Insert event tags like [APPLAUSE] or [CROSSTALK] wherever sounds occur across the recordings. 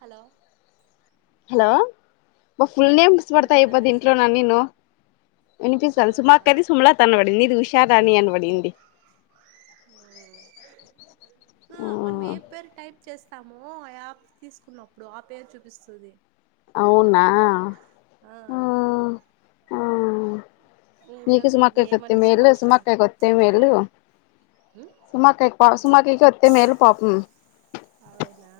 Hello లో full names పడతా వినిపిత్తందా అయిపోద్ది ఇంట్లోన సౌజీ నేను వినిపిస్తాను అవునా సుమా అక్కది సుమలత అని పడింది ఇది ఉషారాణి అనీ పడింది ఆ మనం ఏ పేరు టైప్ చేస్ స్తాము యాప్ తీసుకున్నప్పుడు ఆ పేరు చూపిస్తుంది అవునా ఆ ఇంకా మీకు సుమాక్క సౌజీ కొత్త ఏమంట సుమ మేలు అక్క సుమాక్కాకి కొత్త మేలు ఉమ్, సుమాక్క పా సుమాకికి కొత్త మేలు పాపం అవునా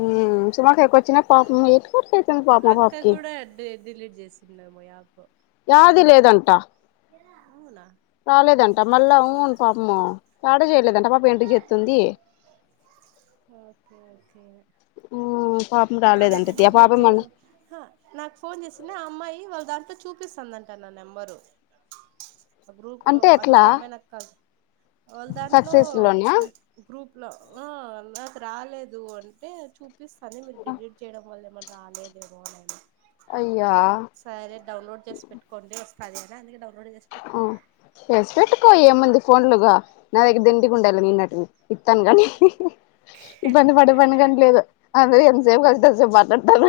ఉ సుమ అక్కాకు వచ్చిన ఓకే పాపం ఎట్ కొట్టాయితుంది పాప అక్క పాపకి కూడా డి డిలీట్ చేసిందేమో యాప్ యాది లేదంటా అవునా కాలే దంటా మళ్ళ ఉ మ్మో ఆడ చేయలేదంట మా ఫ్రెండు చేతుంది మ్మ్ పాపం నాదైతే రాలేదంటది ఆ డిలీట్ పాపం మళ్ళ చేయడం హా నాకు ఫోన్ చేసింది ఆ అమ్మాయి వాళ్ళ దానితో చూపిస్తుందంటా నా నెంబరు గ్రూప్ లో అంటే ఎట్లా అందుకు అమ్మాయినిక్కదు వాళ్ళ దాంట్లో సక్సెస్ లోనా గ్రూప్ ఆ నాకు రాలేదు అంటే చూ చూపిస్తానే మీరు డిలీట్ చేయడం వల్ల ఏమన్నా రాలేదు ఏమోనని అయ్యా సరే డౌన్లోడ్ చేసి పెట్టుకోండి వా అదేనా నీ డౌట్ ఆ చేసి పెట్టుకో ఏముంది ఫోన్లుగా నా దగ్గర దింటి గుండాలే నిన్నటివి ఇత్తాను గని ఇబ్బంది పడి పని గని లేదు. అందర్ ఎంతసేపు కలుస్తే అంతసేపు మాట్లాడ్తారు.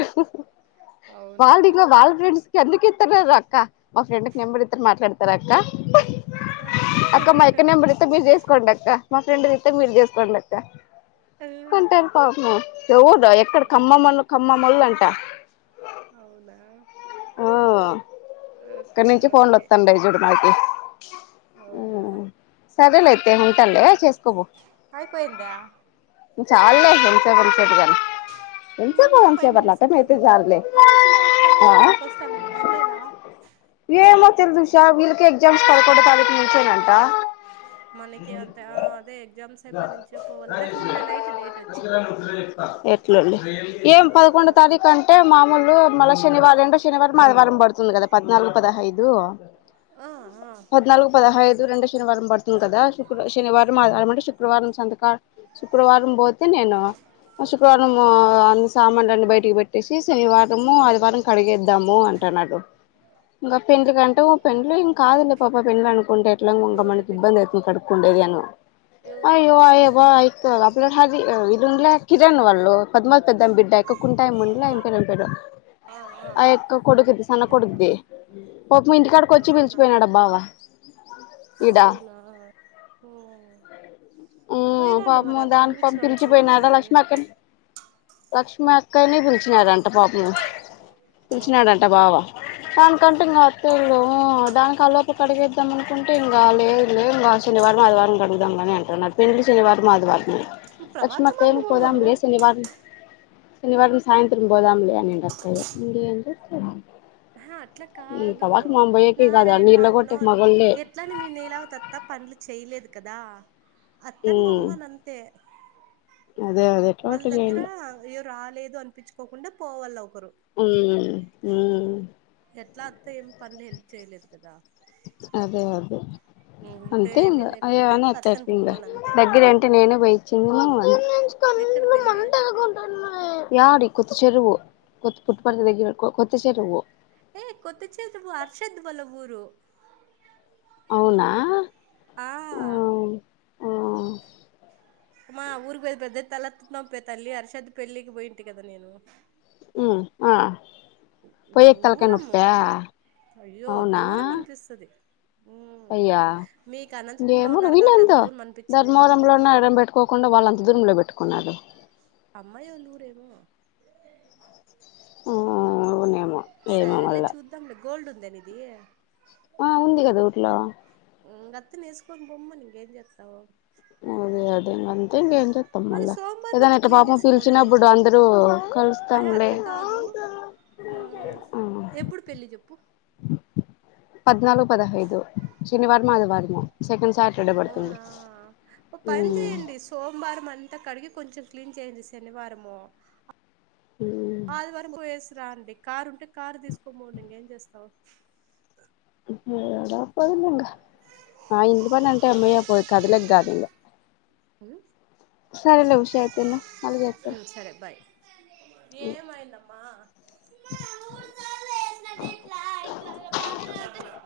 అవునా వాళ్ళింగ వాళ్ల ఫ్రెండ్స్కి అందుకే [INAUDIBLE] అక్క మా ఫ్రెడ్క్ నెంబర్ ఇత్త మాట్లాడ్ తరక్క అక్క మా అక్క నెంబర్ మీర్ చేస్కోండి అక్క మా ఫ్రెండ్ది ఇస్తా మీర్ చేస్కోండక్క కుంటారు పాపం ఎవరు ఎక్కడ ఖమ్మం ఓళ్ళు ఖమ్మం ఓళ్ళు అంట అవునా ఆ ఓకే ఇక్కడ్నుంచి ఫోన్లు ఓకే వస్తాన్టయి జూడు నాకి అవునా సరేలే ఉంటాలే చేస్ అయిపోయిందా చాల్లే ఎంతసేప్ ఎంతసేప్ ఇగ మినిమం ఫైవ్ మినిట్స్ అట్లా అయితే ఉంటుందేమో చాలులే అవును సుమ అక్క ఆ ఊర్ బస్ తన్ అన్నాన్ లేదా [UNINTELLIGIBLE] ఎగ్జామ్స్ పదకొండు తారీక్ నుంచేనంట. మనకి అంత ఆ అదే ఎగ్జామ్స్ అయిపోయి నుంచే పోవాల నాకు నిన్న నైట్ డేట్ వచ్చా ఏం ఆ పదకొండు తారీక్ అంటే మామూలు మళ్ళ శనివారం రెండో శనివారం, ఆదివారం పడుతుంది కదా పద్నాలుగు పదహైదు ఆ ఆ పద్నాలుగు పదహైద్ రెండో శనివారం పడ్తుంది కదా శుక్ర శనివారం ఆది అంటే శుక్రవారం సంతకా శుక్రవారం భో నేను ఆ శుక్రవారం అ సామాన్లన్ని బయటికి పెట్టేసి శనివారము, ఆదివారం కడిగేద్ ద్దాము అంటన్నాడు. ఇంకా పెన్ లంటే ఓ ఆ పెండ్లి ఏం కాదు లే పాప పెండ్లి అనుకుంటే ఎట్ల ఇంక ఎవరిది మనకి పెళ్ళి ఇబ్బందయితుంది కడుక్కుడేది అని ఎవరిది అయ్యో పెళ్ళి అయ్యో పా అయి అప్పుడో హ్యాపీ ఇది ఉండలే కిరణ్ వాళ్ళు పద్మ పెద్ద బిడ్డకు కుంటాయి ఆ [UNINTELLIGIBLE] ఆ యొక్క కొడుకుది సన్న కొడుక్ది. పాపము ఇంటికాడక్ వచ్చి అవునా పిలిచిపోయినడా బావా ఈడ అవునా మ్మ్ మ్ పోయిరండి మరి పాపము అంత దానిక్ పా విలువిచ్చినప్పుడు పోవాలి పిలిచిపోయినాడా సౌజీ లక్ష్మీ అక్కన్ లక్ష్మీ కానీ పిలిచినారంట పాపము అవునా పిలిచినాడంట బావా పాను కంటింగ అత్తళ్ళు దాని కల్లాపు కడిగేద్దాం అనుకుంటే ఇంకా లేదు లే ఇంకా శనివారం ఆదివారం కడుదాం గాని అంటున్నారు పెళ్ళి శనివారం ఆదివారం ప్రభాకర్ లక్ష్మక్కేం మామిడి బొమ్మను పోదాములే శనివార్మ్ శనివారం సాయంత్రం పోదాం లే అనిండ్ అక్కయ్య ఇడింత ఆ అట్లా కాదు పోయేకి కాదు నారాయణ అన్ని ఇళ్ళ మామ కొట్టే నో మగోళ్ళే ఎట్లాని మీ నీలావతత్త పనులు చేయలేదు కదా అత్తను ఉమ్ బొమ్మను అంతే అదే అదేట్లో వాళ్ళ అట్ల దగ్గర చేయ్యల్ల అయ్యో రాలేదు అనిపిచ్చుకోకుండా పోవాల ఒకరు ఆం ఉమ్మ్ ఎట్లా అత్త ఏం పనులు హెల్ప్ చేయలేదు కదా అదే అదే ఉమ్, అంతే ఇంగ ఉంటేనేమి అయ్యో లేకపోతే అనే ఎందుకు అత్తని బొమ్మను అంతే [INAUDIBLE] దగ్గర అంటే నేనే బొయ్యొచ్చిన్ను ఎక్కడ పెళ్ళి యాడి కొత్త చెరువు కొత్తు కొత్తపల్లి దగ్గిర కొ కొత్త చెరువు ఏ కొత్తచెరువు అర్షద్ వాళ్ళ ఊరు అవునా ఆ ఊ ఊ మా అ ఊరికి పొయ్యేది పెద్ద [INAUDIBLE] పే తల్లి హర్షద్ పెళ్ళికి పోయింటి కదా నేను ఊ ఆ పొయ్యేకి తలకాయ్ దూరము నొప్పా అయ్యో అవునా దూరం అనిపిస్తది ఉమ్ అయ్యా మీకు అనంతపురంలో ఇంగేమో నువ్ ఉన్నారు కాబట్టి అంత వినంతా దూరం అనిపించదేమో ధర్మవరంలోనో ఎడం పెట్టుకోకుండా వాళ్ళంత దూరంలో పెట్టు కున్నాడు అమ్మాయోళ్ళూరేమో ఊనేమో ఏమో సరేలే మళ్ళ చూద్దాం లే గోల్డ్ ఉందా నీది ఆ ఉంది కదా ఊర్లో ఉమ్మ్ గత్తి నేసుకొని బొమ్మను ఇంకేం చేత్తవ్ అదే అదేం అంతే ఇంకేం చేత్తాం మరి మళ్ళా సోమవారం ఏదానా అట్లా ఇట్ల క్లీన్ పాపం చేసుకోండి పిలిచినప్పుడు అందరు ఆహా కలుస్తాంలే అట్లా కాదు ఉమ్ ఉమ్మ్ ఎప్పుడు పెళ్ళి చెప్పు పద్నాలుగు పదహైదు శనివారము ఆదివారము సెకండ్ సాట్ అవునా ఓ పని చేయండి సోమవారం మన్ తే కడిగి కొంచెం క్లీీన్ చేయండి శనివారము ఆలవరకు యస్ రా అండి కారు ఉంటే కారు తీసుకొంపోండి ఇంక ఏం చేస్తావు ఎడా పోదు ఇంకా ఆ ఇంట్ల పడి అంటే అమ్మయ పోయి కదలేక కాదు ఇంకా అయితే మళ్ళీ చేత్తా సరే బయ్ ఏమయందమ్మా లాలా బట